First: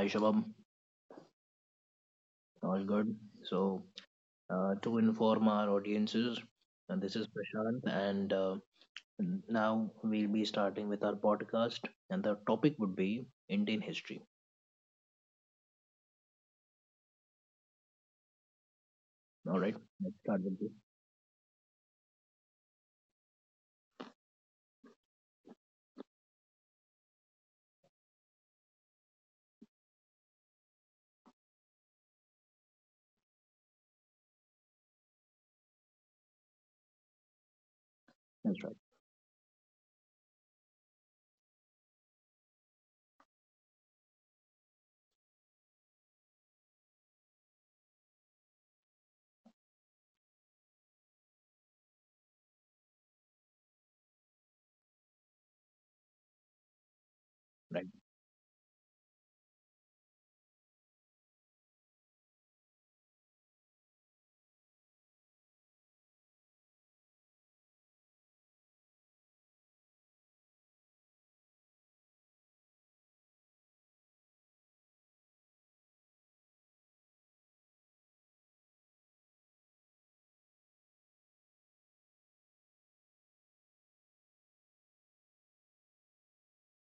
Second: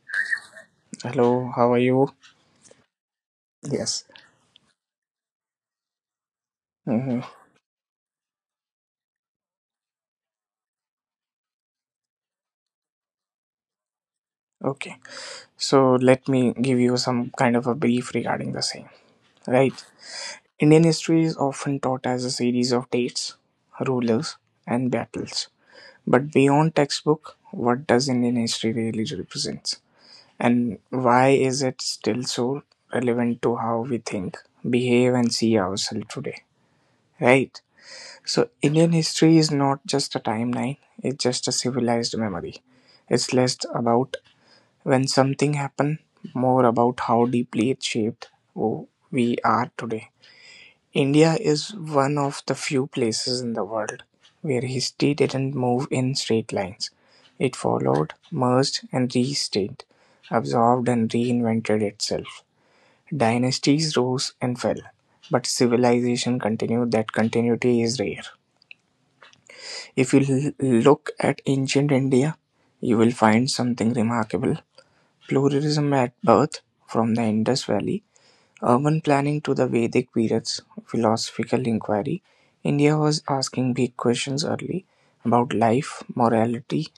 Hi Shabam, Hello, how are you? all good. So, Yes. To inform our audiences, and this Hmm. is Prashant, and now we'll be starting with our podcast, and the topic would be Indian history. Okay. So let me give you some kind of a brief regarding the same. All Right. right, let's start with this. Indian history is often taught as a series of dates, rulers, and battles. But beyond textbook, what does Indian history really represent? And why is it still so relevant to how we think, behave, and see ourselves today? Right. So That's right, Indian history is not just a timeline, it's just a civilized memory. It's less about when something happened, more about how deeply it shaped who we are today. India is one of the few places in the world where history didn't move in straight lines. It right. followed, merged, and restaged, absorbed, and reinvented itself. Dynasties rose and fell, but civilization continued. That continuity is rare. If you look at ancient India, you will find something remarkable. Pluralism at birth, from the Indus Valley urban planning to the Vedic period's philosophical inquiry, India was asking big questions early about life, morality,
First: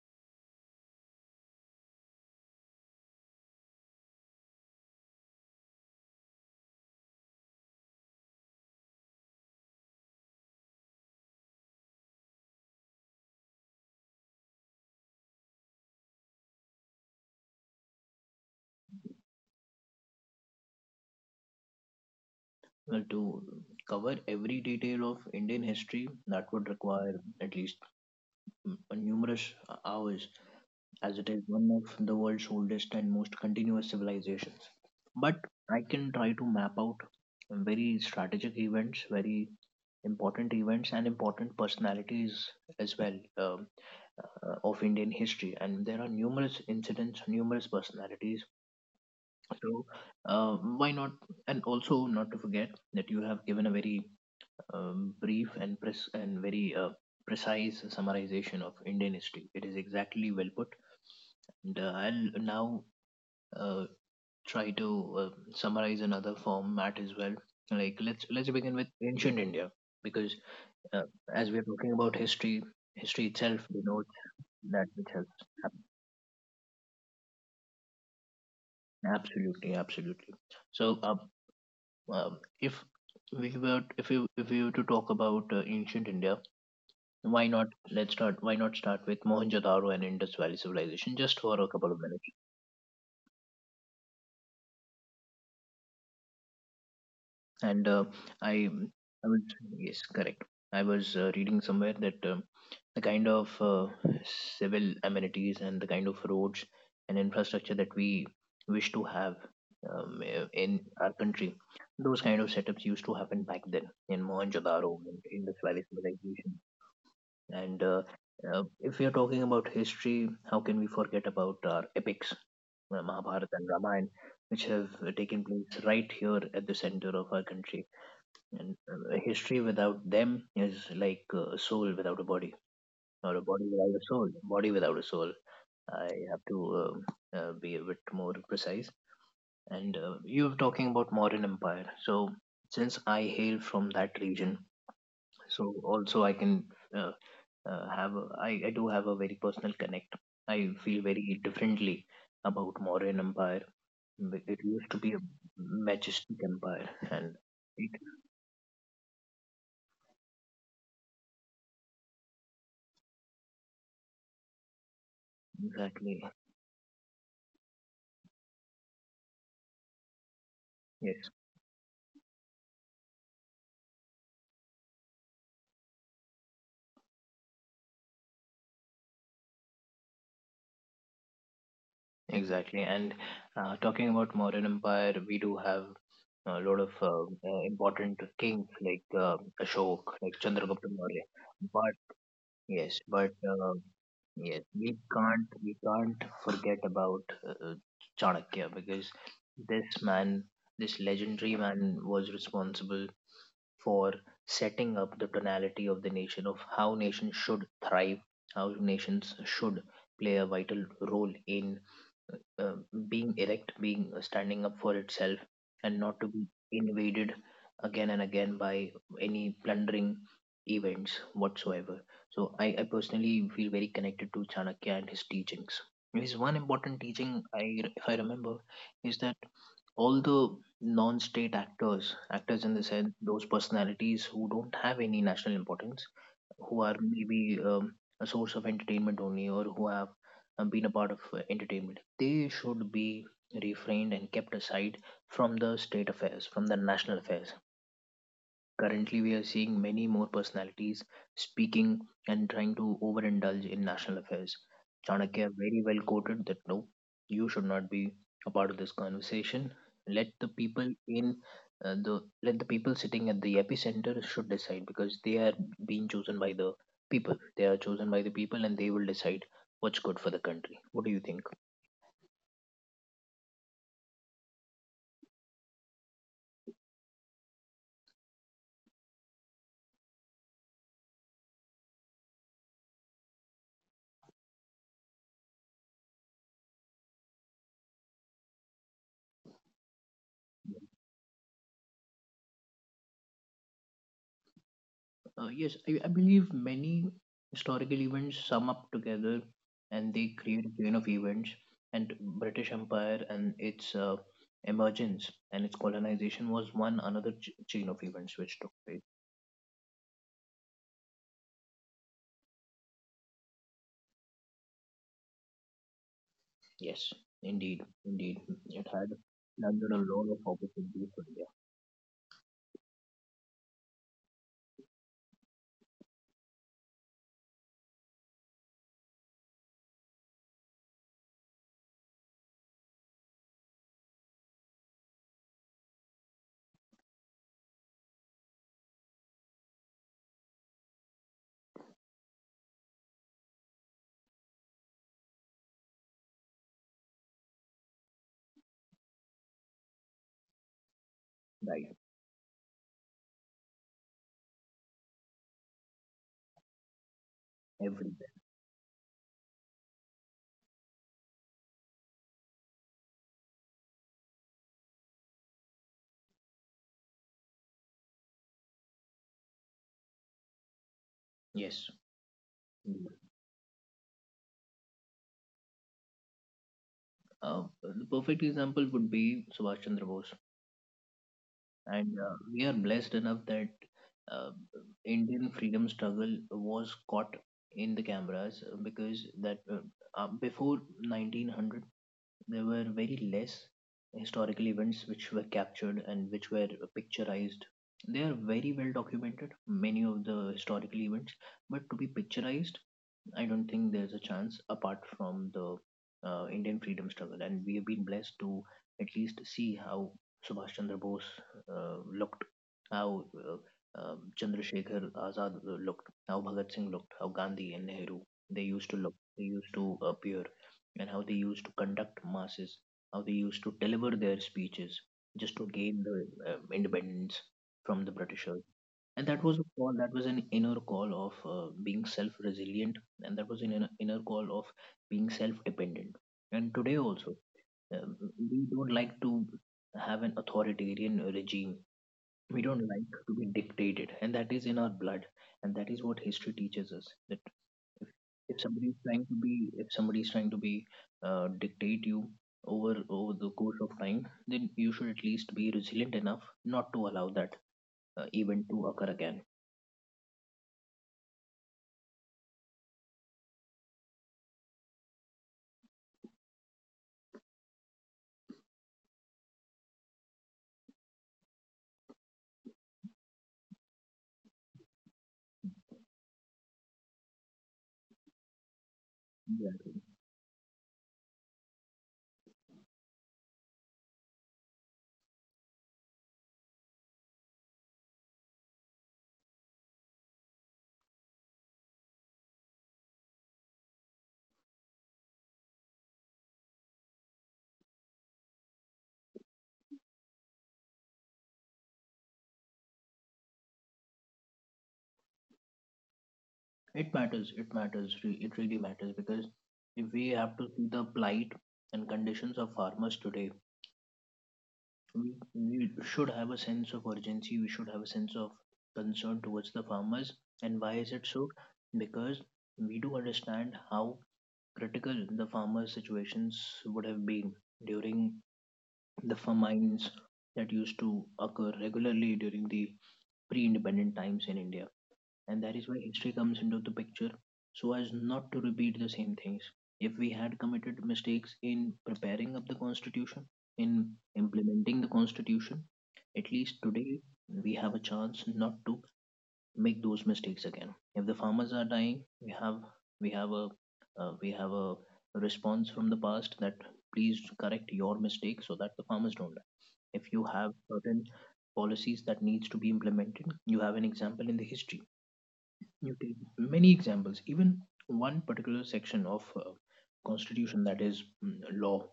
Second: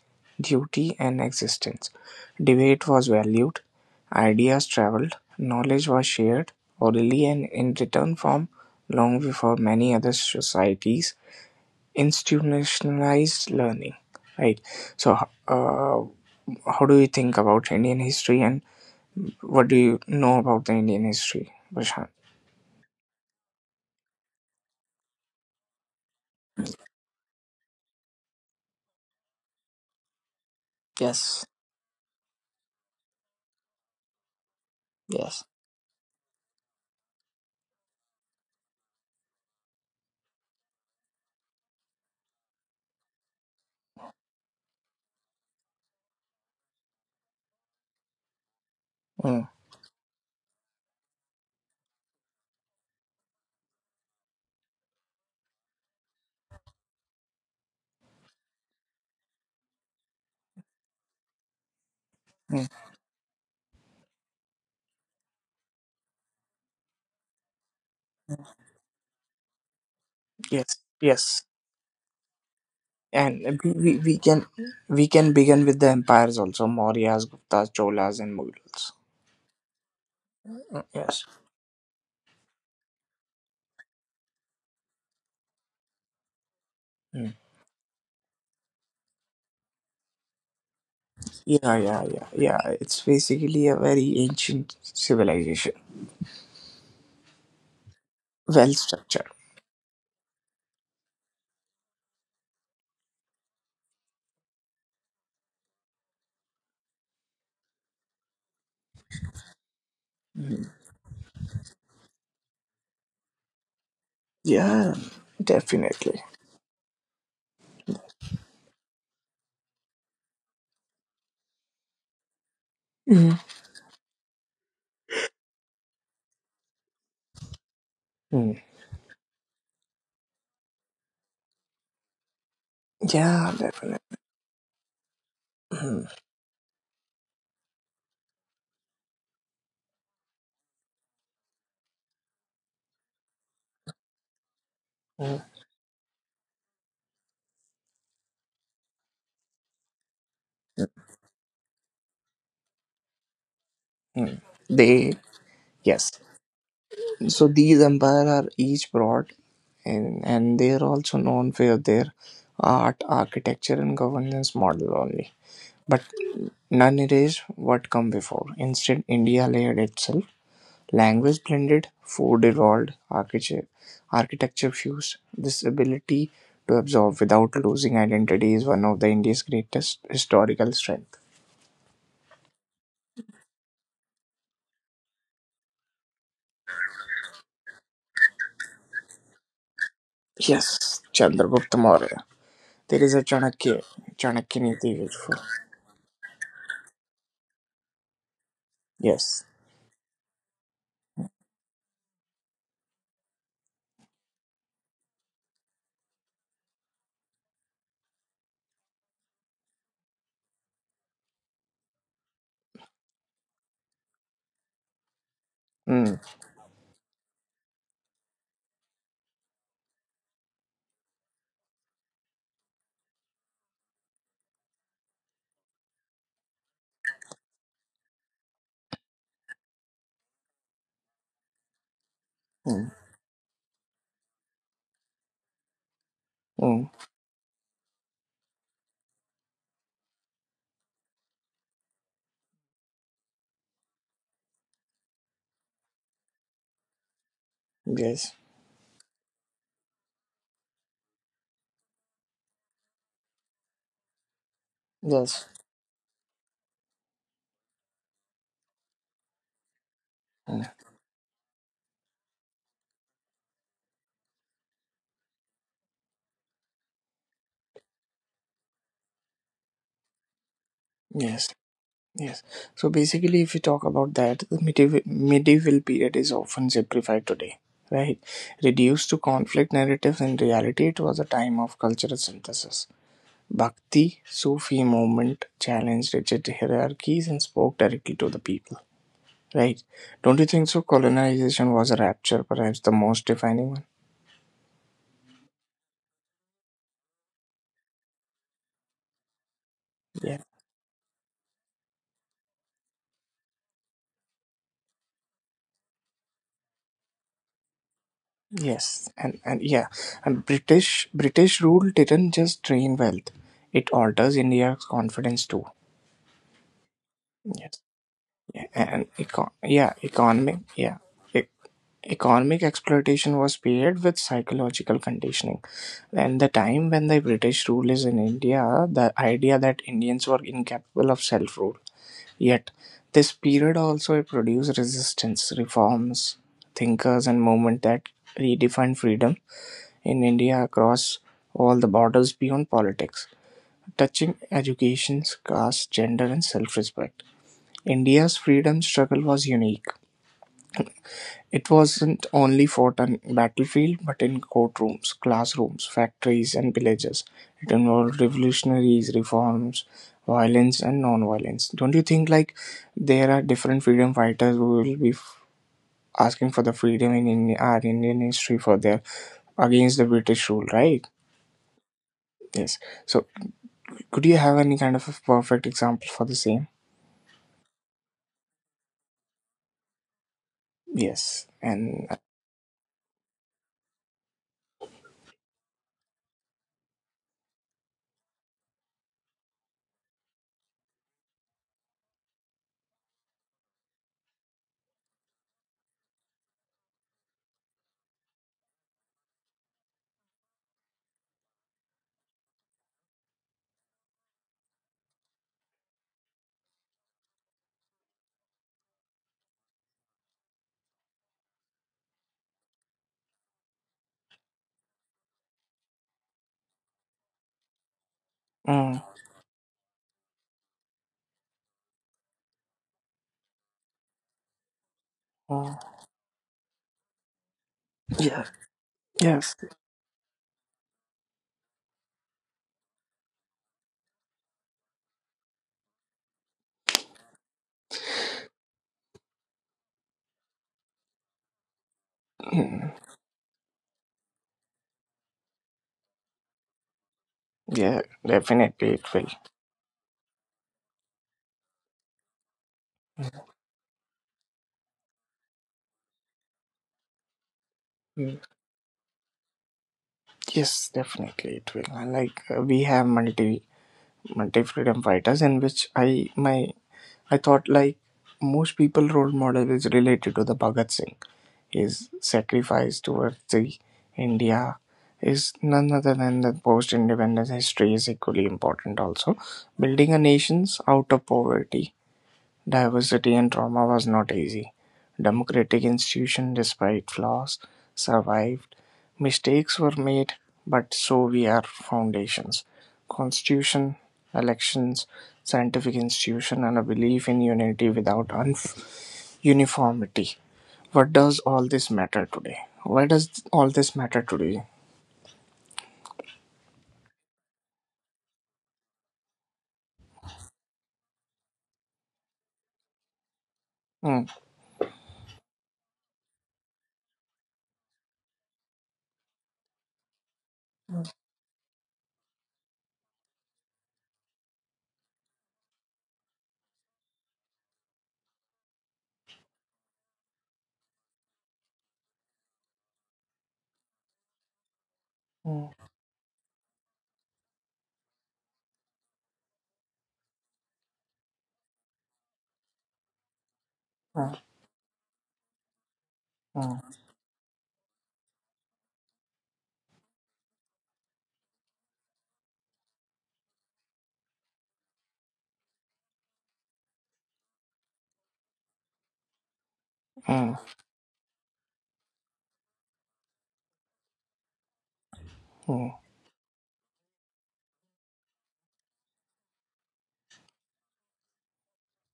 duty, and existence. Debate was valued, ideas traveled, knowledge was shared orally and in written form long before many other societies institutionalized learning. Right. So, how do you think about Indian history and what do you know about the Indian history, Prashant? Well, to cover every detail of Indian history, that would require at least numerous hours as it is Yes, one of the world's oldest and most continuous civilizations. But yes, I can try to map out very strategic events, very important events, and important personalities as well of Indian history. And there are numerous incidents, numerous personalities. mm, So why not? And also not to forget that you have given a very brief and very precise summarization of Indian history. It is exactly well put. And I'll mm, now uh, try to summarize another format as well. Like let's begin with ancient India because yes, uh, yes. as we're talking about history, history And we, itself we, we denotes can we that can which has begin with the happened. empires also: Mauryas, Guptas, Cholas, and Mughals. Absolutely, absolutely. Mm. So, Yes. Um, if if we were to talk about ancient India, Mm. why not start with Mohenjo-daro and Indus Valley civilization just Yeah, for a yeah, couple of yeah, minutes. yeah. It's basically a very ancient civilization, And well I structured. I was yes, correct. I was reading somewhere that the kind of civil amenities and the kind of roads and infrastructure that we wish to have Mm. in our country, those kind of setups used to happen back then in Yeah, Mohenjo-daro and in the Valley definitely. civilization. And if we are talking about history, how can we forget about our epics, Mm. Mahabharata and Ramayana, which have taken place right here at the center of our country? Mm. And a history without them is like a soul without a body, or a Yeah, body without a definitely. soul, body without a soul. Mm. I have to be a bit more precise. And you were talking about modern empire. So since I hail from that region, Mm. so also uh, I I do have a very personal connect. I feel very differently about modern empire. Mm. It used to They be a yes majestic empire, and So these it empires are each broad, and, they are also known for their art, architecture and governance model only. But exactly. none erased what come before. Instead, India layered itself. Yes. Language blended, food evolved, architecture fused. This ability to absorb without losing identity is one of the India's greatest historical strength. Exactly. And talking about modern empire, we do have a lot of important kings like Ashok, like Chandragupta Yes, Maurya. Chandragupta But Maurya. There yes, is a but Chanakya, Chanakya yes, Niti. we can't we can't forget about uh, uh, Chanakya because Yes. this man, this legendary man, was responsible for setting up the tonality of the nation of how nations should thrive, how nations should play a vital role in uh, being erect, being standing up for itself, and Mm. not to be invaded again and again by any plundering events whatsoever. So, I personally feel very connected to Chanakya and his teachings. His one important teaching, if I remember, is that all the non-state actors, actors in the sense those personalities who don't have any national importance, who Mm, are maybe a source of entertainment only, or who have been a part of entertainment, they should be refrained and kept aside from the state affairs, from the national affairs. yes, Currently, we are seeing many more personalities speaking and trying to overindulge in national affairs. yes, Chanakya very well quoted that no, you should not be a part of this conversation. Let the mm, people in the let the people sitting at the epicenter should decide because they are being chosen by the people. They are chosen by the people, and they will decide what's good for the country. What do you think? yes, yes. So basically, if you talk about that, the medieval period is often simplified today, right? Reduced to conflict narratives, in reality, it was a time of cultural synthesis. Bhakti Sufi movement challenged rigid hierarchies and spoke directly to the people, right? Don't you think so? Colonization was a rapture, perhaps the most defining one. Yes, I believe many historical events sum up together and they Yes. create a chain of events. And British Empire and its emergence and its colonization was one another chain of events which took place. Yes, and yeah, and British rule didn't just drain wealth; it alters India's confidence too. Yes, Yes, indeed, indeed. yeah, It had and landed yeah, a lot of economic yeah, opportunities for India, e- economic exploitation was paired with psychological conditioning. And the time when the British rule is in India, the idea that Indians were incapable of self-rule. Yet, this period also produced resistance, reforms, thinkers, and movement that redefined freedom in India across all the borders beyond politics, touching education, caste, gender, and self respect. India's freedom struggle was unique. It right? wasn't only fought on battlefield but in courtrooms, classrooms, factories, and villages. It involved Everywhere. revolutionaries, reforms, violence, and non-violence. Don't you think like there are different freedom fighters who will be asking for the freedom in India, our Indian history for their against the British rule, right? Yes, Yes. indeed. So could you have any kind of a perfect example for the same? The perfect example would be Subhash Chandra Bose. Yes, and And we are blessed enough that uh, Indian freedom struggle was caught in the cameras because that before 1900 there were very less historical events which were captured and which were picturized. They are very well documented, many of the historical events, but to be picturized I don't think there's a chance apart from the Indian freedom struggle, and we have been blessed to at least see how Subhash Chandra Bose looked, how Chandrasekhar Azad looked, how Bhagat Singh looked, how Gandhi and Nehru they used to mm, look, they used to appear, and how they used to conduct masses, how they used to deliver their speeches just to mm, gain the independence from the yeah, Britishers, and that yes, was a call, that was an inner call of being self resilient, and that was an inner call of being self dependent. And today also, um, we don't like to have an authoritarian regime, we don't mm, like to be dictated, and that is in our blood, and that is what history teaches us that yeah, if, if somebody definitely is it trying will. to be if somebody is trying to be dictate you over the course of time, then you should at least be resilient enough not to allow that Mm. event to occur again. Yes, definitely it will. And like we have multi freedom fighters in which I thought like most people role model is related to the Bhagat Singh. His sacrifice towards the India is none other than the post-independence history is equally important also. Yeah. Building a nation out of poverty, diversity and trauma was not easy. Democratic institution, despite flaws, survived. Mistakes were made, but so we are foundations. Constitution, elections, scientific institution and a belief in unity without unf uniformity. What does all this matter today? Why does all this matter today? It matters. It matters. It really matters because if we have to see the plight and conditions of farmers today, Mm, we should have a sense of urgency. We should have a sense of concern towards the farmers. And why is mm, it so? Because we do understand how critical the farmers' situations would have been during the famines that used to occur regularly during the pre-independent times in India. And mm, that is why history comes into the picture, so as not to repeat the same things. If we had committed mistakes in preparing up the constitution, in implementing the constitution, at least mm, today we have a chance not to make those mistakes again. If the farmers are dying, we have a we have a response from the past that please correct your mistake so that the farmers don't die. If you mm, have certain policies that needs to be implemented, you have an example in the history. You take many examples, even one particular section of constitution, that is law,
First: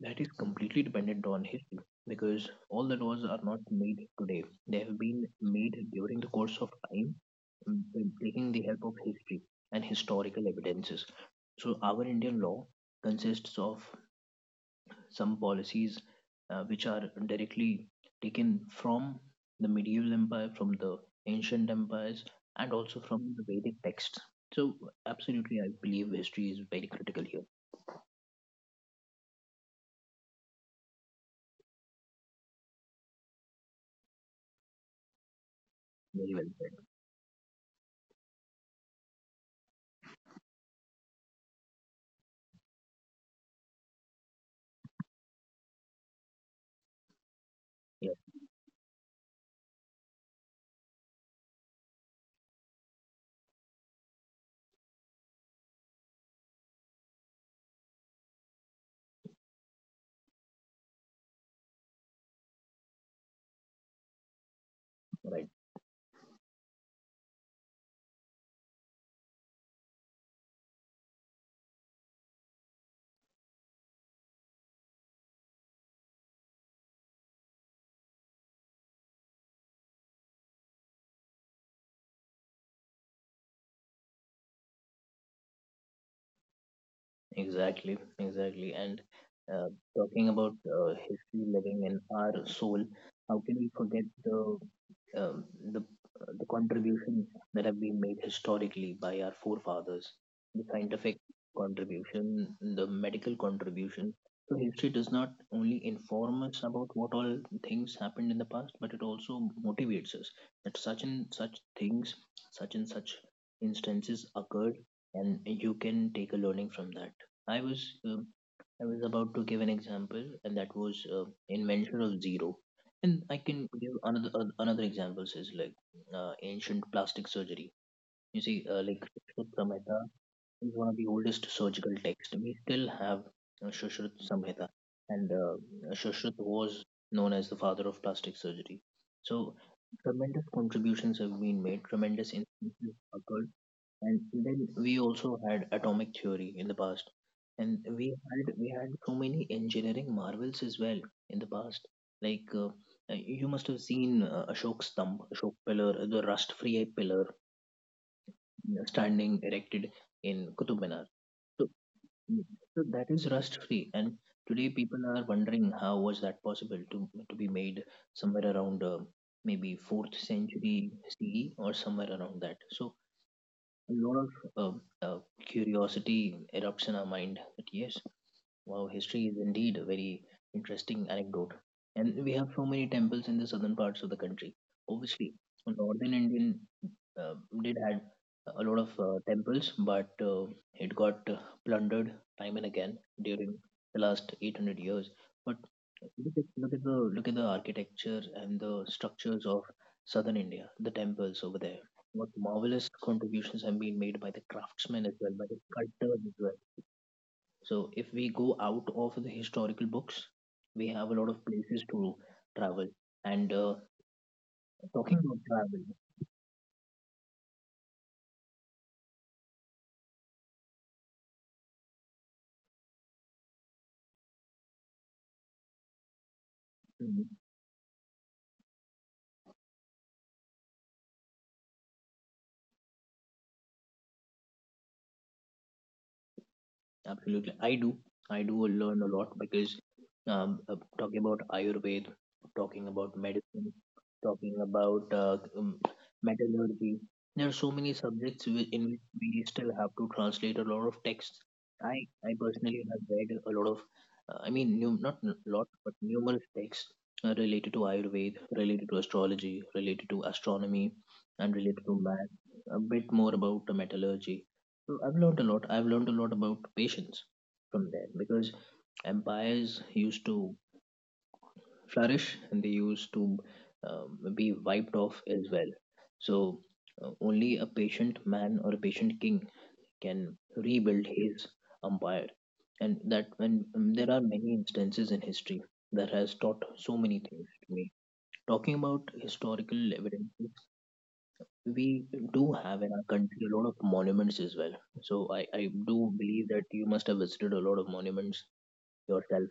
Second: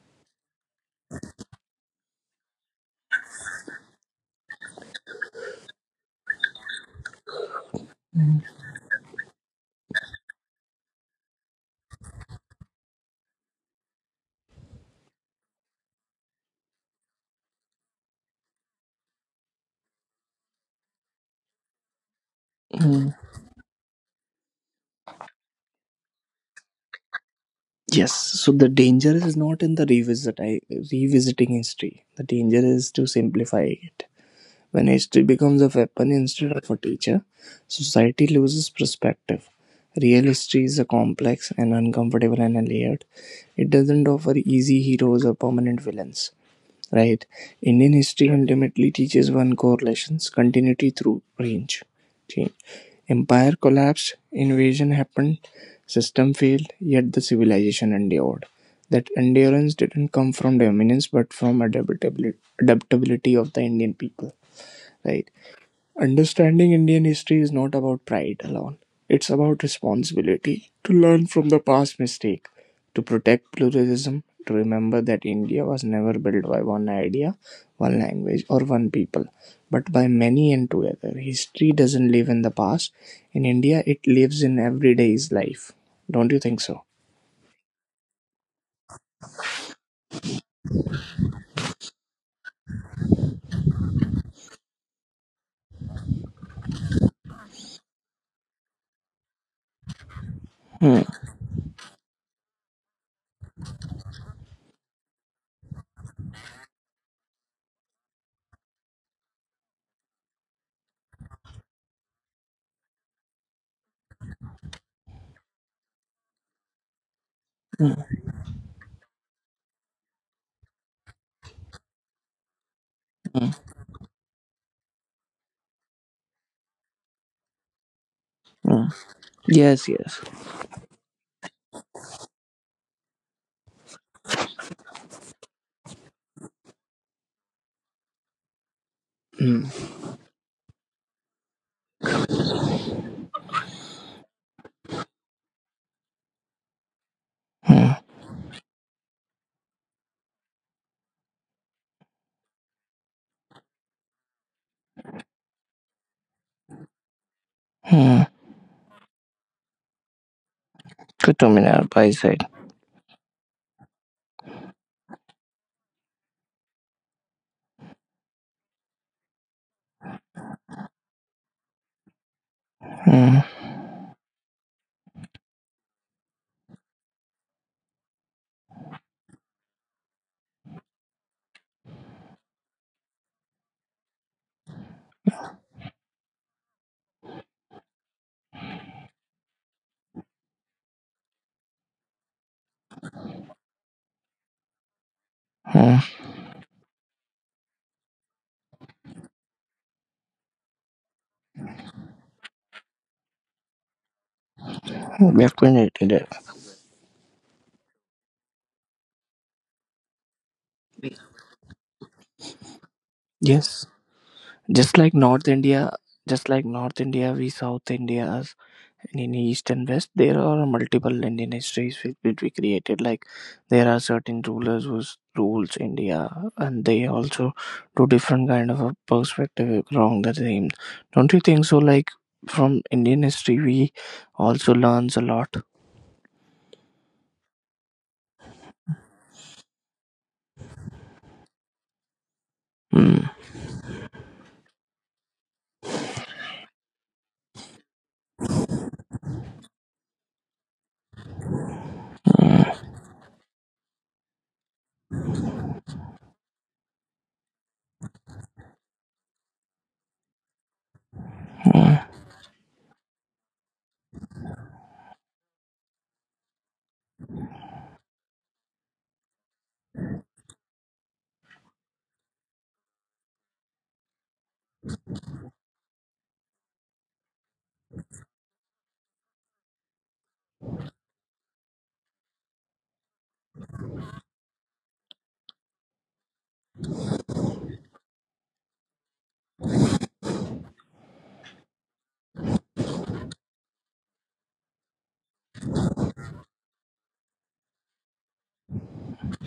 that is completely dependent on history, because all the laws are not made today, they have been made during the course of time, mm, mm, taking the help of history and historical evidences. So our indian law consists of some policies which are directly taken from the medieval empire, from the ancient empires, and also mm. from the Vedic texts. So, absolutely, I believe history is very critical here. Yes, so the danger is not in the revisiting history. The danger is to simplify it. When history becomes a weapon Very well instead of said. a teacher, society loses perspective. Real history is a complex and uncomfortable and layered. It doesn't offer easy heroes or permanent villains. Right? Indian Yes, history ultimately teaches one correlations continuity through range. Change. Empire collapsed, invasion happened, system failed, yet the civilization endured. That endurance didn't come from dominance but from adaptability of the Indian people, right? right. Understanding Indian history is not about pride alone. It's about responsibility to learn from the past mistake, to protect pluralism, to remember that India was never built by one idea, one language, or one people, but by many and together. History doesn't live in the past. In India, it lives in everyday's life. Don't you think so? Exactly, exactly. And uh, talking about history living in our soul, how can we forget the um, the the contributions that have been made historically by our forefathers, the Hmm. scientific contribution, the medical contribution. So history does not only inform us about what all things happened in the past, but it also motivates us that such and such things, such and such instances occurred, and you can take a learning from that. I was Hmm, um I was about to give an example, and that was invention of zero. And I hmm, can give another another examples is like ancient plastic surgery. You see, hmm. like Sushruta Yes, Samhita yes. is one of the oldest surgical texts. We still have Sushruta Samhita, and Sushruta was known as the father of plastic surgery. So Hmm. tremendous contributions have been made. Tremendous instances occurred, and then we also had atomic theory in the past, and Hmm. we had so many engineering marvels as well in the past, like you must have seen ashok pillar, the rust free pillar, Hmm. you standing erected in kutub minar. So, Kutumina by side. so that is rust free, and today people are wondering how was that possible to be made somewhere around maybe 4th century ce or somewhere around that. So Hmm. a lot of um, uh, curiosity erupts in our mind that yes, wow, history is indeed a very interesting anecdote. And we have so many temples in the southern parts of the country. Obviously, a northern Indian uh, did had a lot of temples, but it got plundered time and again during the last 800 years. But Hmm. Look at the architecture and the structures of southern India, the temples over there. What marvelous contributions have been made by the craftsmen as well, We by have the connected sculptors it. as well. So if we go out of the historical books, we have a lot of places to travel. And Yes, just like talking about North travel, India, just like North India, we South India, and in East and West, there are multiple Indian histories which we created. Like there are certain rulers who rules India, and they also do different kind of a perspective around the same. Don't you think so? Like from Indian history, we also learns a lot. absolutely, I do. I do learn a lot because talking about Ayurveda, talking Mm. about medicine, talking about metallurgy, there are so many subjects in which we still have to translate a lot of texts. I I Mm, personally have read a lot of, I mean, num not a lot, but numerous texts related to Ayurveda, related to astrology, related to astronomy, and related to mm. math. A bit more about the metallurgy I've learned a lot. I've learned a lot about patience from there because empires used to flourish and they used to be wiped off as well. So only a patient man or a patient king can rebuild his empire, and that when there are many instances in history that has taught so many things to me. Talking about historical evidence we do have in our country a lot of monuments as well. So I do believe that you must have visited a lot of monuments yourself.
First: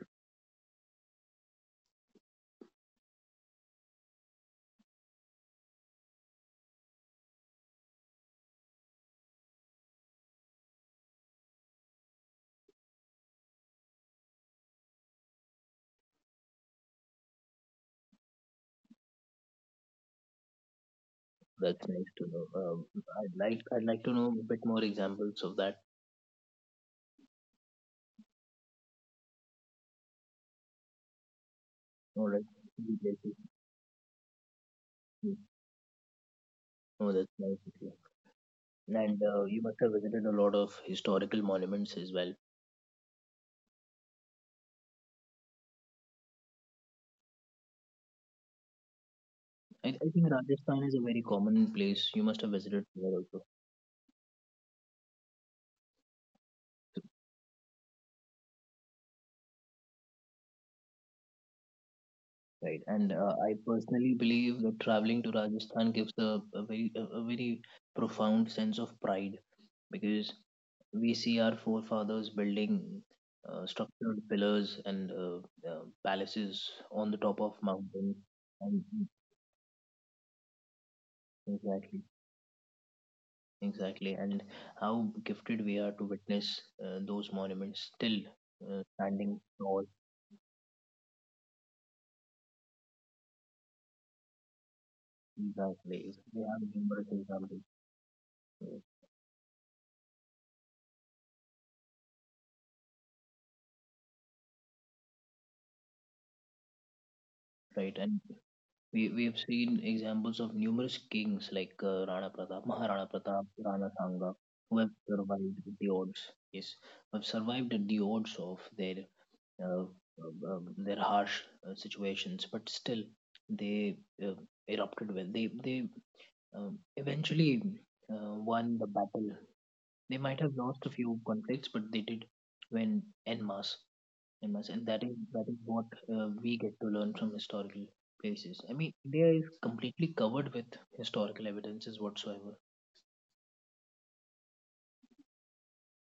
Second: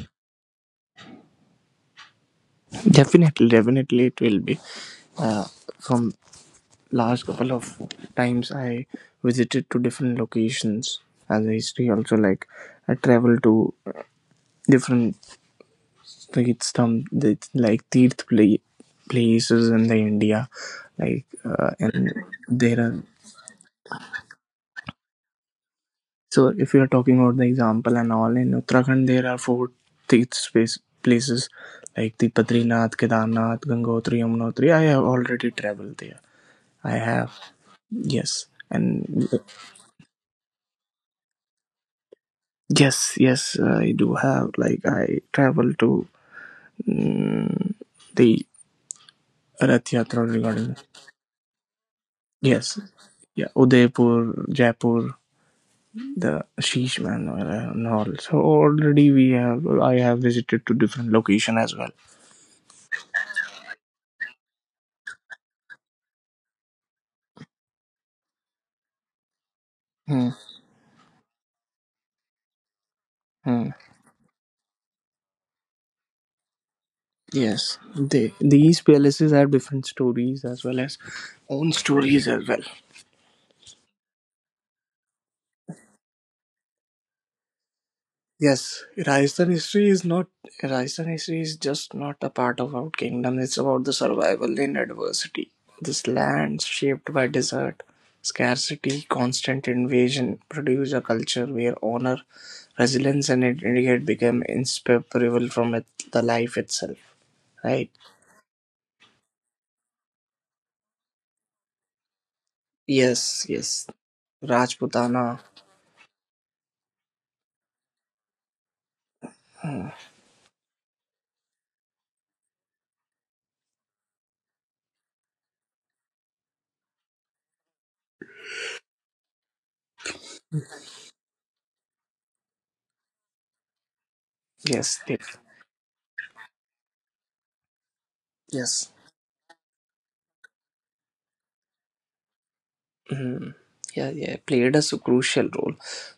Definitely, definitely, it will be. Uh, from last couple of times I visited to different locations as a history also like I traveled to different states some like Tirth places in the India like That's nice and to know. there are I'd like to know a bit more examples of that. so if you are talking about the example and all in Uttarakhand there are four Tirth space places like All the right. Few Padrinath, places. Kedarnath, Gangotri, Yamunotri. I have Hmm. already traveled there. I Oh, that's have nice of you. Yes, and And you must have visited a lot of historical monuments as well. yes, yes, I do have. Like I travel to mm, the I, Rath I Yatra think regarding. Rajasthan is a very common place. You must have Yes, visited there also. yeah, Udaipur, Jaipur, the Sheesh Manor and all. So already we have. I have visited to different location as well. Right, and I personally believe that traveling to Rajasthan gives a very a very profound sense of pride Hmm. because we see our forefathers building Hmm. structured pillars and uh, palaces on the top of Yes, mountains. These And palaces have different stories as well as own exactly, stories as well. exactly, and how gifted we are to witness those monuments still Yes, standing tall. Rajasthan history is just not a part of our kingdom. It's about the survival in adversity. This Exactly, we land have numerous shaped by examples, desert, uh, scarcity, constant invasion produced a culture where honor, resilience, and identity had become inseparable from it, the life itself. Right? right? And we have seen examples of numerous kings like Rana Pratap, Maharana Pratap, Yes, Rana yes. Sangha, who have Rajputana. survived at the odds. Yes, who have survived at the odds of Hmm, their harsh situations, but still they uh, erupted well. They eventually won the battle. They might have lost a few conflicts, but they did win en masse famous, and that yes, is that is what we get to learn from historical places. I mean, yes. India is completely covered with historical evidences whatsoever. Mhm. Yeah, yeah, played a crucial role.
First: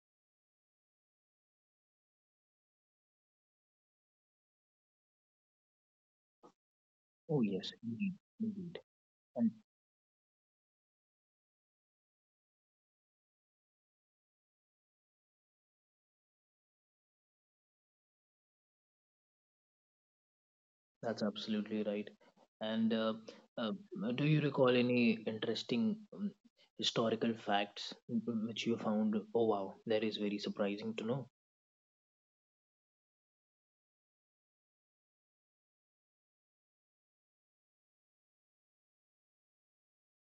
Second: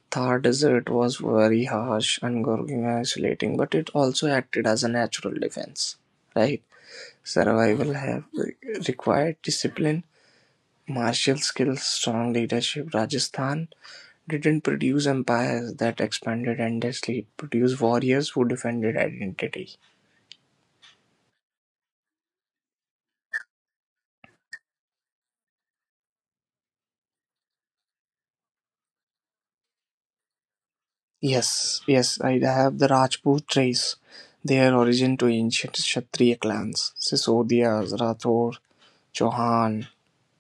Thar Desert was very harsh and Gorgina isolating, but it also acted as a natural defense, right? Oh yes, Survival indeed, have indeed, required and discipline, martial skills, strong leadership. Rajasthan didn't produce empires that expanded endlessly, it produced warriors who defended identity. that's absolutely right. And uh, do you recall any interesting historical facts which you found? Oh wow, that is very surprising to know. Yes, yes, I have the Rajput race, their origin to ancient Kshatriya clans, Sisodias, Rathor, Chauhan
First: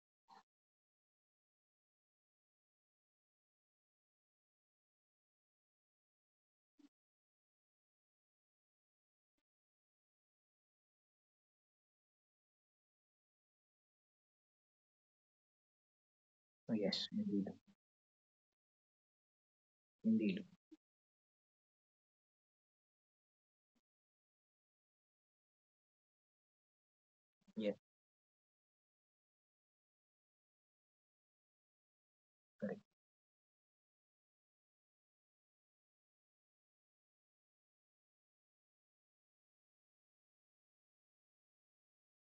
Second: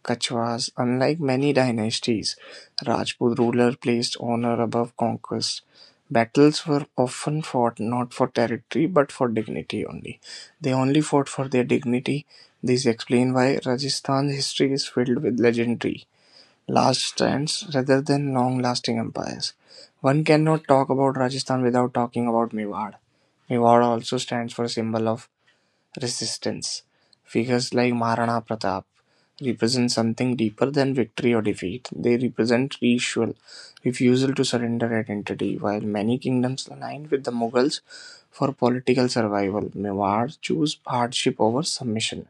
Kachwas, unlike many dynasties Rajput ruler placed honor above conquest. Battles were often fought not for territory but for dignity only. They only fought for their dignity. This explains why Rajasthan's history is filled with legendary Oh, last yes, indeed, stands rather than long lasting empires. One indeed, cannot talk about Rajasthan without talking about Mewar. Mewar also stands for symbol of resistance. Figures yes, like Maharana Pratap represent something deeper than victory or defeat. They represent ritual, refusal to surrender identity. While many kingdoms aligned with the Mughals for political survival, Mewar chose hardship over submission.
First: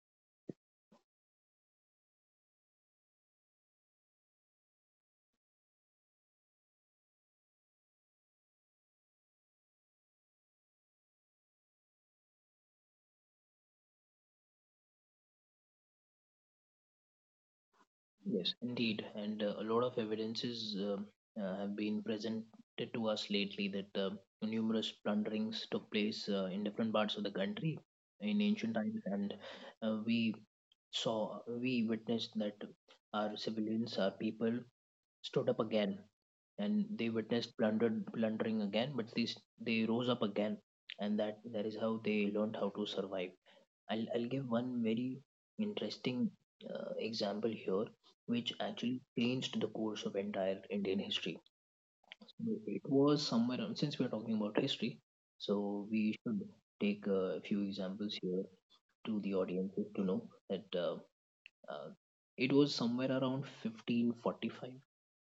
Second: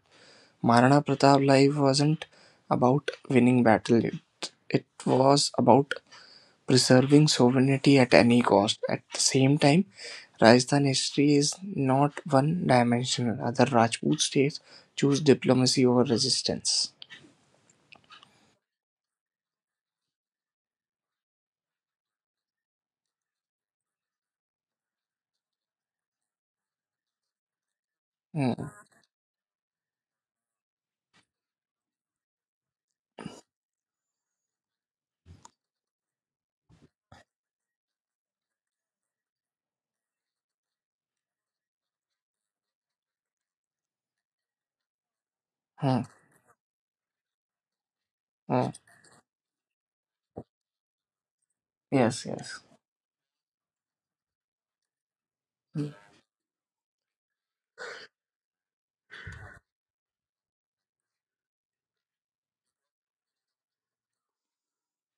Maharana Pratap's life wasn't about winning battle. It was about preserving sovereignty at any cost. At the same time, Rajasthan history is not one dimensional. Other Rajput states choose diplomacy over resistance. Yes, indeed, and a lot of evidences have been presented to us lately that numerous plunderings took place in different parts of the country in Hmm, ancient times, and we we witnessed that our civilians, our people, stood up again, and they witnessed plundered plundering again, but these they rose up again, and that is how they learned how to survive. I'll give one very hmm, interesting example here, which hmm. actually changed the course of entire Indian history. Yes, yes. It was somewhere around, since we're talking about history, so Hmm, we should take a few examples here to the audience to know that uh, it was somewhere around 1545,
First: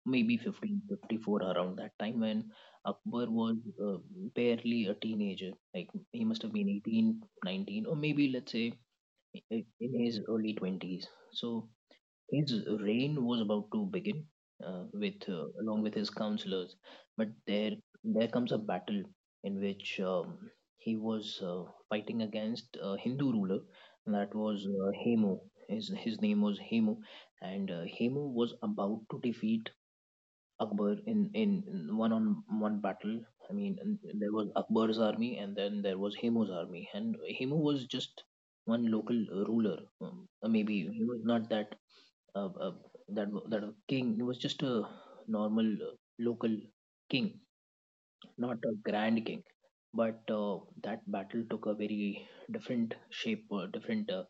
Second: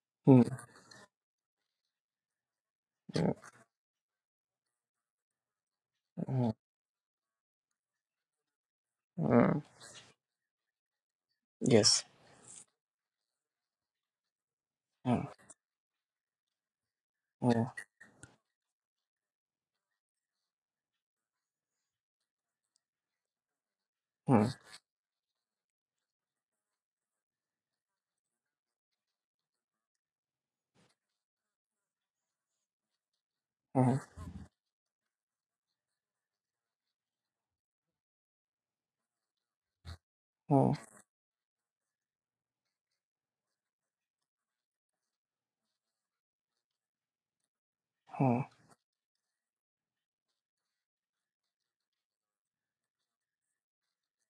maybe hmm, 1554, around that time when Akbar hmm, was uh, barely a teenager. Like he must hmm. have been 18, 19, or maybe let's say Hmm. In his early 20s. So Yes. his reign was about to begin Hmm, with along with his counselors, but there hmm, there comes a battle in which he was fighting against a Hindu ruler and that hmm, was Hemu. His name was Hemu, and Hemu was about to defeat Akbar in one on one battle. I mean, and hmm, there was Akbar's army, and then there was Hemu's army, and Hemu was just one local ruler. Hmm, hmm, Maybe he was not uh, uh, that that a king. He was just a normal local king, hmm, not a grand king. But that battle took a very different shape, different uh,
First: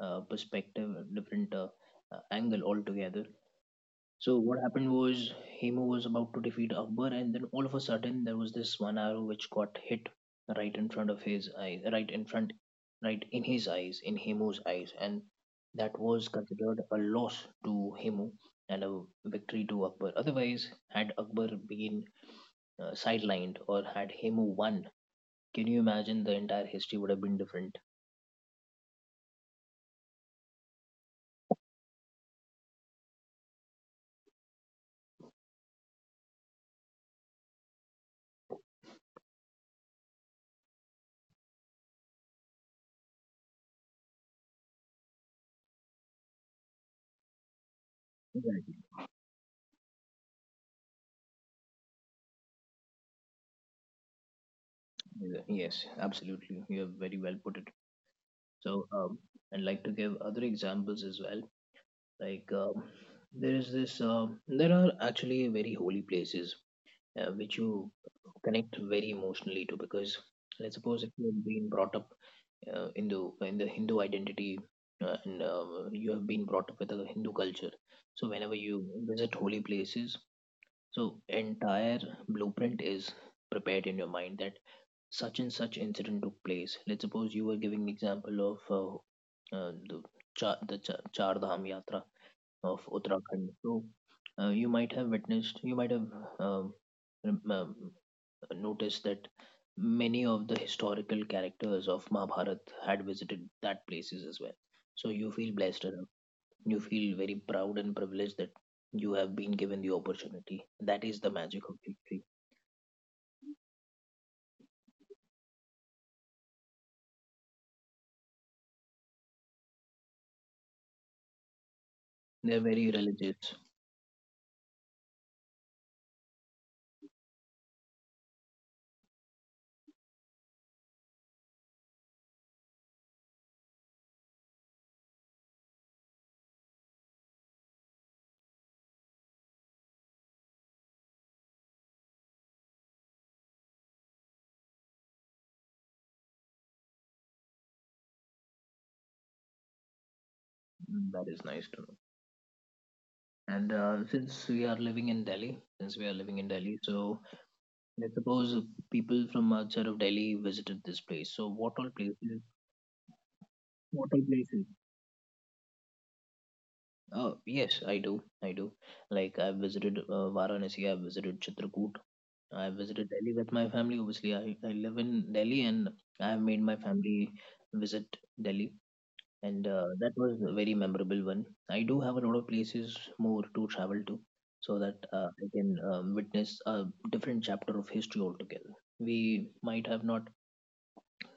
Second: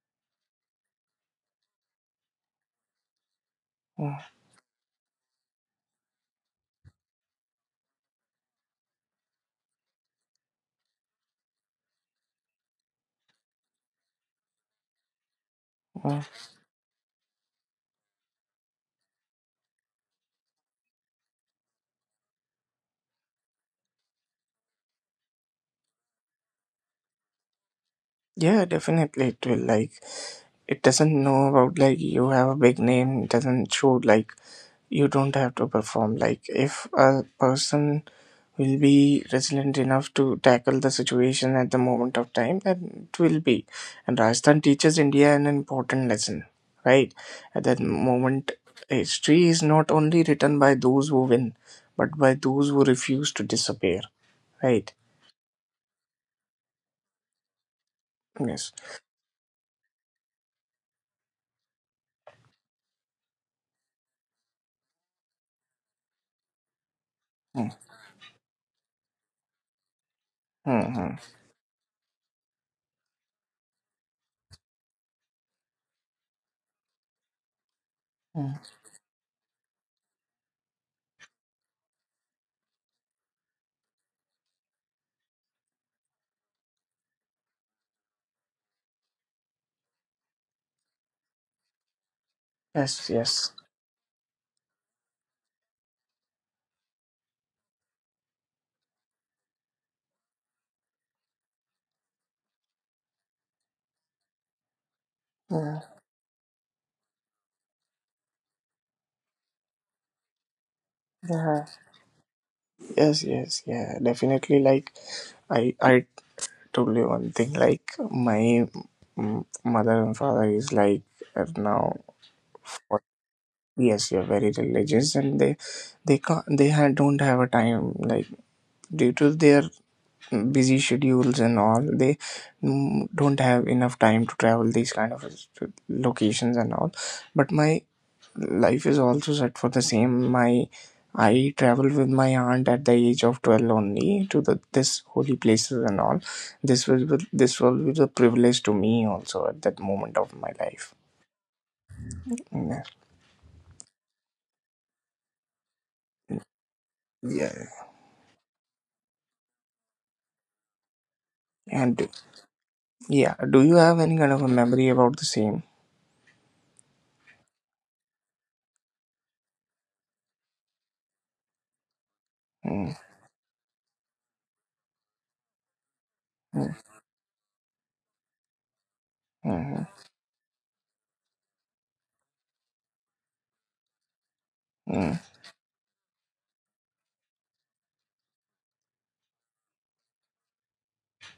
uh, perspective, different angle altogether. hmm. So what happened was Hemo was about to defeat Akbar, and then all of a sudden there was this one arrow which got hit right in front of his eyes, right in front, right in his eyes, in Hemo's eyes, and that Hmm. was considered a loss to Hemo and a victory to Akbar. Otherwise, had Akbar been sidelined or had Hemo won, can you imagine the entire history would have been different? Yeah, definitely it will. Like, it doesn't know about like you have a big name, it doesn't show like you don't have to perform. Like, if a person will be resilient enough to tackle the situation at the moment of time, then it will be. And Rajasthan teaches India an important lesson, right? At that moment, Exactly. history is not only written by those who win, but by those who refuse to disappear, right? Yeah, Yes, absolutely. You have very well put it. Yes. So, I'd like to give other examples as well. Like there is this there are actually very holy places which you Mm-hmm. connect very emotionally to because let's suppose if Mm-hmm. you've been brought up in the Hindu identity and you have been brought up with a Hindu culture so whenever Mm-hmm. you visit holy places so entire blueprint is prepared in your mind that such and such incident took place. Let's suppose you were giving example of the Char Dham Yatra of Yes, yes. Uttarakhand. So you might have witnessed, you might have um, rem- um, noticed that many of the historical characters of Mahabharat had visited that places as well. So you feel Yeah, blessed enough. You feel very proud and privileged that you have been given the opportunity. That is the yeah. magic of history. Yes, yes, yeah. Definitely. Like, I told you one thing. Like, my mother and father is like now. They're very what- religious. Yes, you're very religious, and they can't. They don't have a time. Like, due to their busy schedules and all, they don't have enough time to travel these kind of locations and all. But my life is also set for the same. My I traveled with my aunt at the age of 12 only to the this holy places and all. This was a privilege to me also at that moment of my life. Mm, that is nice to know. Yeah. And since we are living in Delhi, since we are living in Delhi, so Yeah. let's suppose if people from outside of Delhi visited this place. So what all And places? yeah, do you have any What all kind of a places? memory about the same? Yes, I do. I do. Like I've visited Varanasi. I've visited Chitrakoot. I Mm, visited Delhi with my family. Obviously, I live in Delhi, and I have made mm, my family visit Delhi, and mm, that was a very memorable one. I do have a lot of places more to travel to, so that mm, I can witness a different chapter of history altogether. We might have not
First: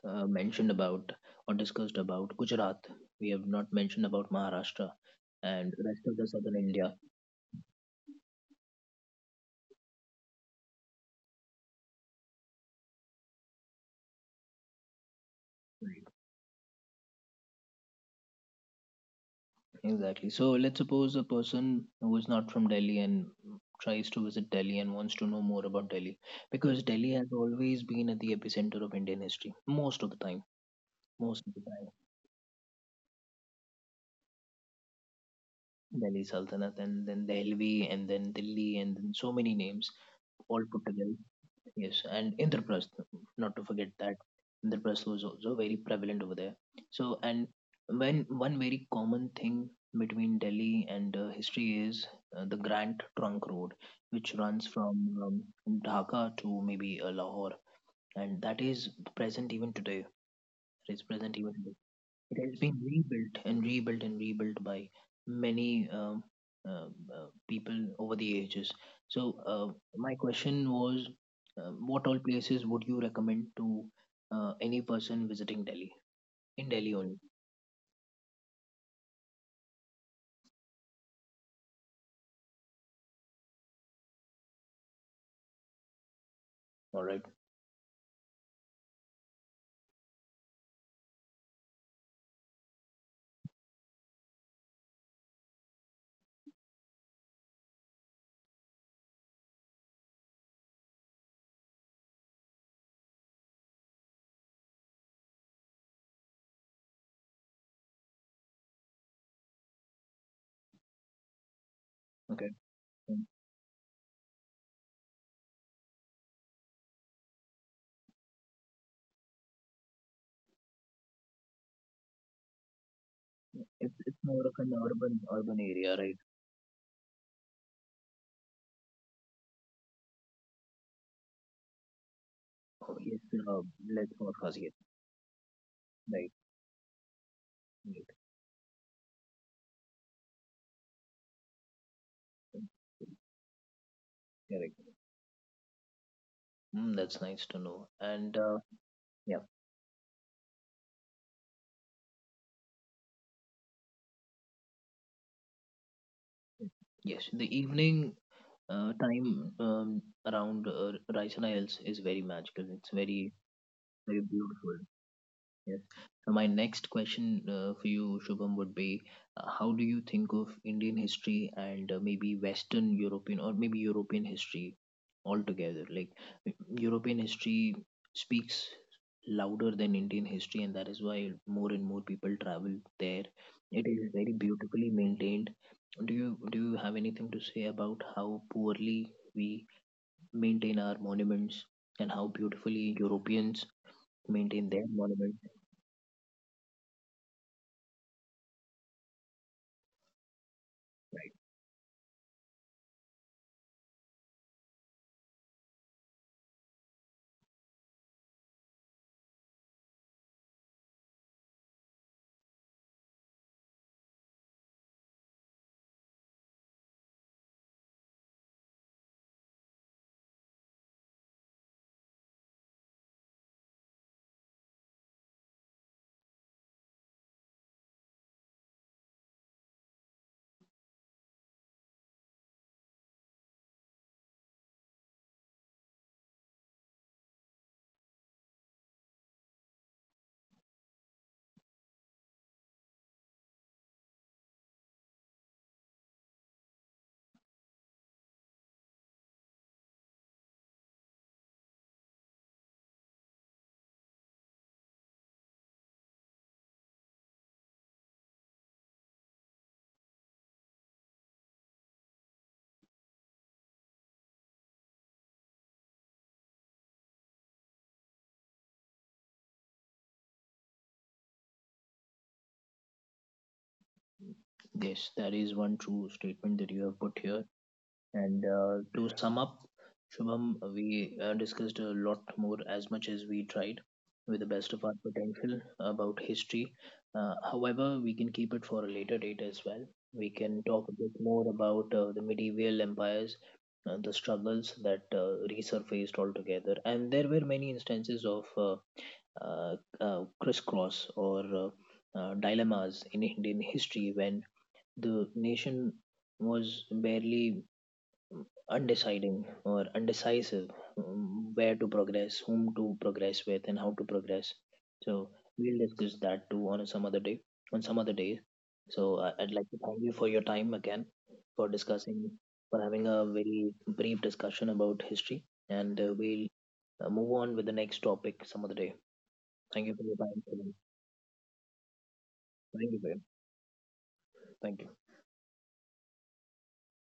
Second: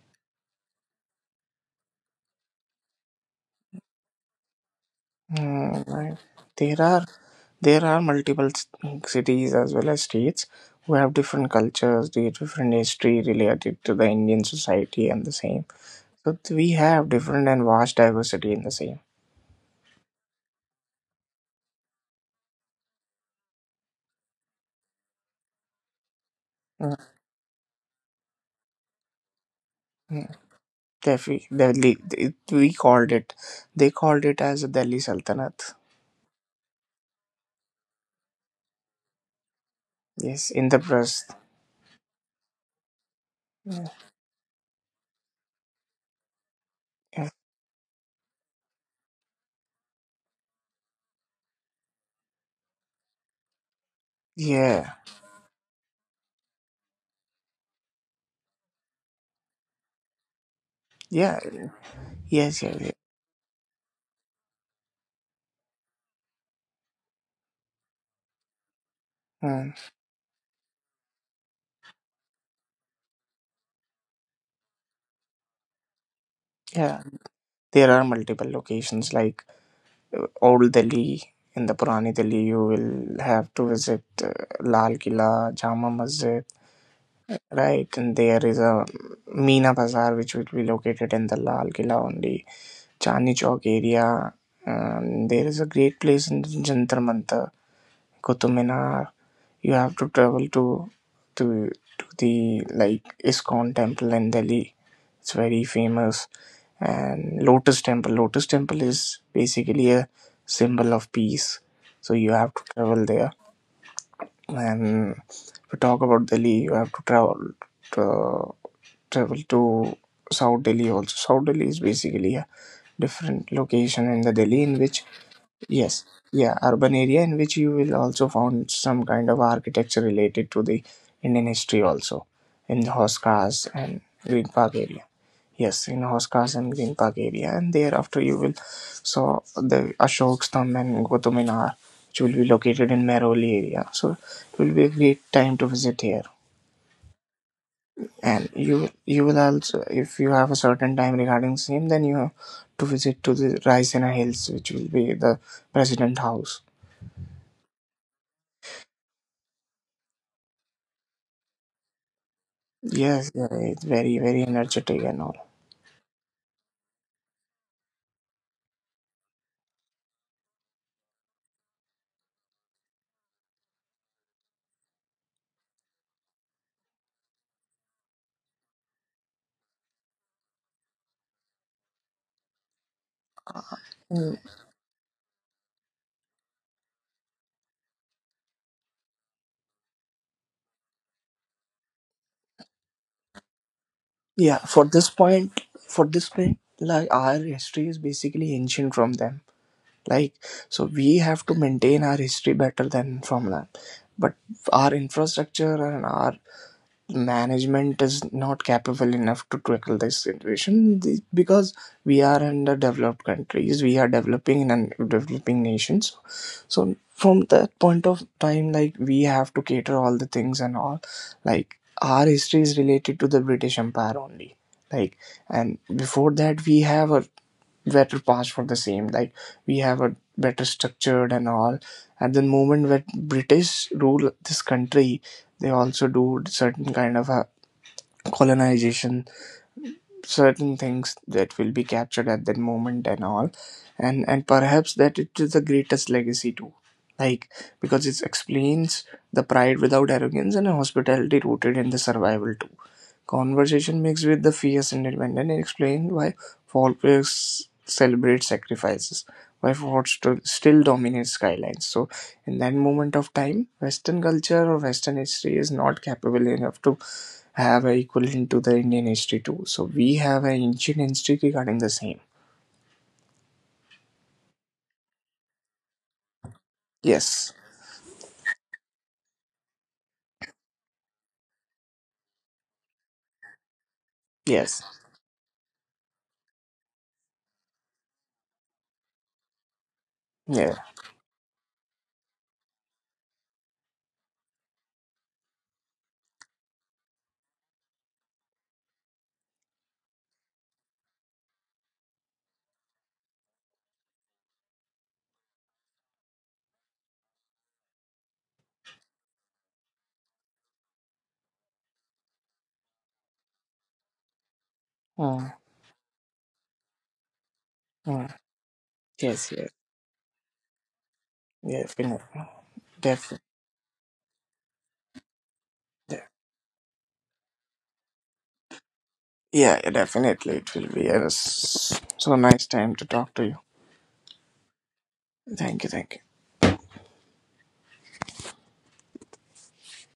mentioned about or discussed about Gujarat. We have not mentioned about Maharashtra and mm, rest of right. the southern There India. are there are multiple cities as well as states who have different cultures, different history related to the Indian society and the same. So we have different and vast diversity in the same. Exactly. So let's suppose a person who is not from Delhi and tries to visit Delhi and wants to know more about Delhi because Mm. Delhi has always been at the epicenter of Indian history most of the Mm. time. Most of the time, Delhi, we called it. They called it as the Delhi Sultanate. Delhi Sultanate and then Delhi and then Delhi and then so many names Yes, all in the put together. press. Yes, and Indraprastha, not to Yeah, forget that Indraprastha was also very prevalent over there. So, yeah, and when one very common thing between Delhi and history is the Grand Trunk Road, which runs yeah. from Dhaka to maybe Lahore, and that is present even today. It is present Yes, even it has yes, yes. been rebuilt and rebuilt and rebuilt by many people over the ages. So, Mm. my question was, what all places would you recommend to any person visiting Delhi? In Delhi Yeah, only. there are multiple locations like Old Delhi. In the Purani Delhi, you will have to visit Lal Kila, Jama Masjid, All right. right? And there is a Meena Bazaar, which will be located in the Lal Kila only Chandni Chowk area. And there is a great place in Jantar Mantar, Qutub Minar. You have to travel to to the like Iskon Temple in Delhi. It's very famous. And Lotus Temple. Lotus Temple is basically a symbol of peace. So you Okay. have to travel Um, there. And if you talk about Delhi, you have to to, travel to South Delhi also. South Delhi is basically a different it's location in the more of Delhi an in which urban area, yes, right? yeah, urban area in which you will also find some kind of architecture related to the Indian history also in the Oh, yes. Uh, Hoskas and let's not Green forget. Yes. Park area. Yes, in Right. Hoskas and Green Park area, and Right. thereafter you will saw the Ashok Stamp and Qutub Minar, which will be located in Mehrauli area. So it will Correct. be a great time to visit here. Mm, that's nice to know. And And you will yeah. also if you have a certain time regarding same, then you have to visit to the Raisina Hills, which will be the president house. Yes, the evening time around Raisana Hills is very magical. It's Yes, very yeah, it's very very very beautiful. energetic and all. Yes. So my next question for you, Shubham, would be, how do you think of Indian history and maybe Western European or maybe European history altogether? Like e- European history speaks louder than Indian history, and that is why more and more people travel there. It is Mm. very beautifully maintained. Do you have anything to say about how poorly we maintain our monuments and how beautifully Europeans Yeah, maintain for their this monuments. point, for this point, like our history is basically ancient from them. Like, so we have to maintain our history better than from them. But our infrastructure and our management is not capable enough to tackle this situation. Because we are under developed countries we are developing and developing nations so from that point of time like we have to cater all the things and all like our history is related to the British empire only like and before that we have a better pass for the same. Like we have a better structured and all. At the moment when British rule this country, they also do certain kind of a colonization certain things that will be captured at that moment and all and perhaps that it is the greatest legacy too like because it explains the pride without arrogance and a hospitality rooted in the survival too conversation mixed with the fierce independence and explain why folklores celebrate sacrifices why fort still dominates skylines so in that moment of time western culture or western history is not capable enough to have a equivalent to the Indian history too. So we have an ancient history regarding the same. Yes, that is one true statement that you have put here. Yes. And to sum up, Shubham, we discussed a lot more as much as we tried with the best Yes. of our potential about history. However, we can keep it for a later date as well. We can Yeah. talk a bit more about the medieval empires, the struggles that resurfaced altogether. And there were many instances of crisscross or dilemmas in Indian history when the nation was barely undeciding or undecisive where to progress, whom to progress with, and how to progress. So Mm, we'll discuss that too on some other day. On some other mm. day. So Yes. I'd Yes. like to thank you for your time again for Definitely. discussing, for having a Definitely. very brief discussion about history, and we'll move on with the next topic some other day. Yeah, Thank yeah, you for your definitely. It time. will be a so nice Thank time you, to sir. talk to you. Thank you. Thank you. Thank you.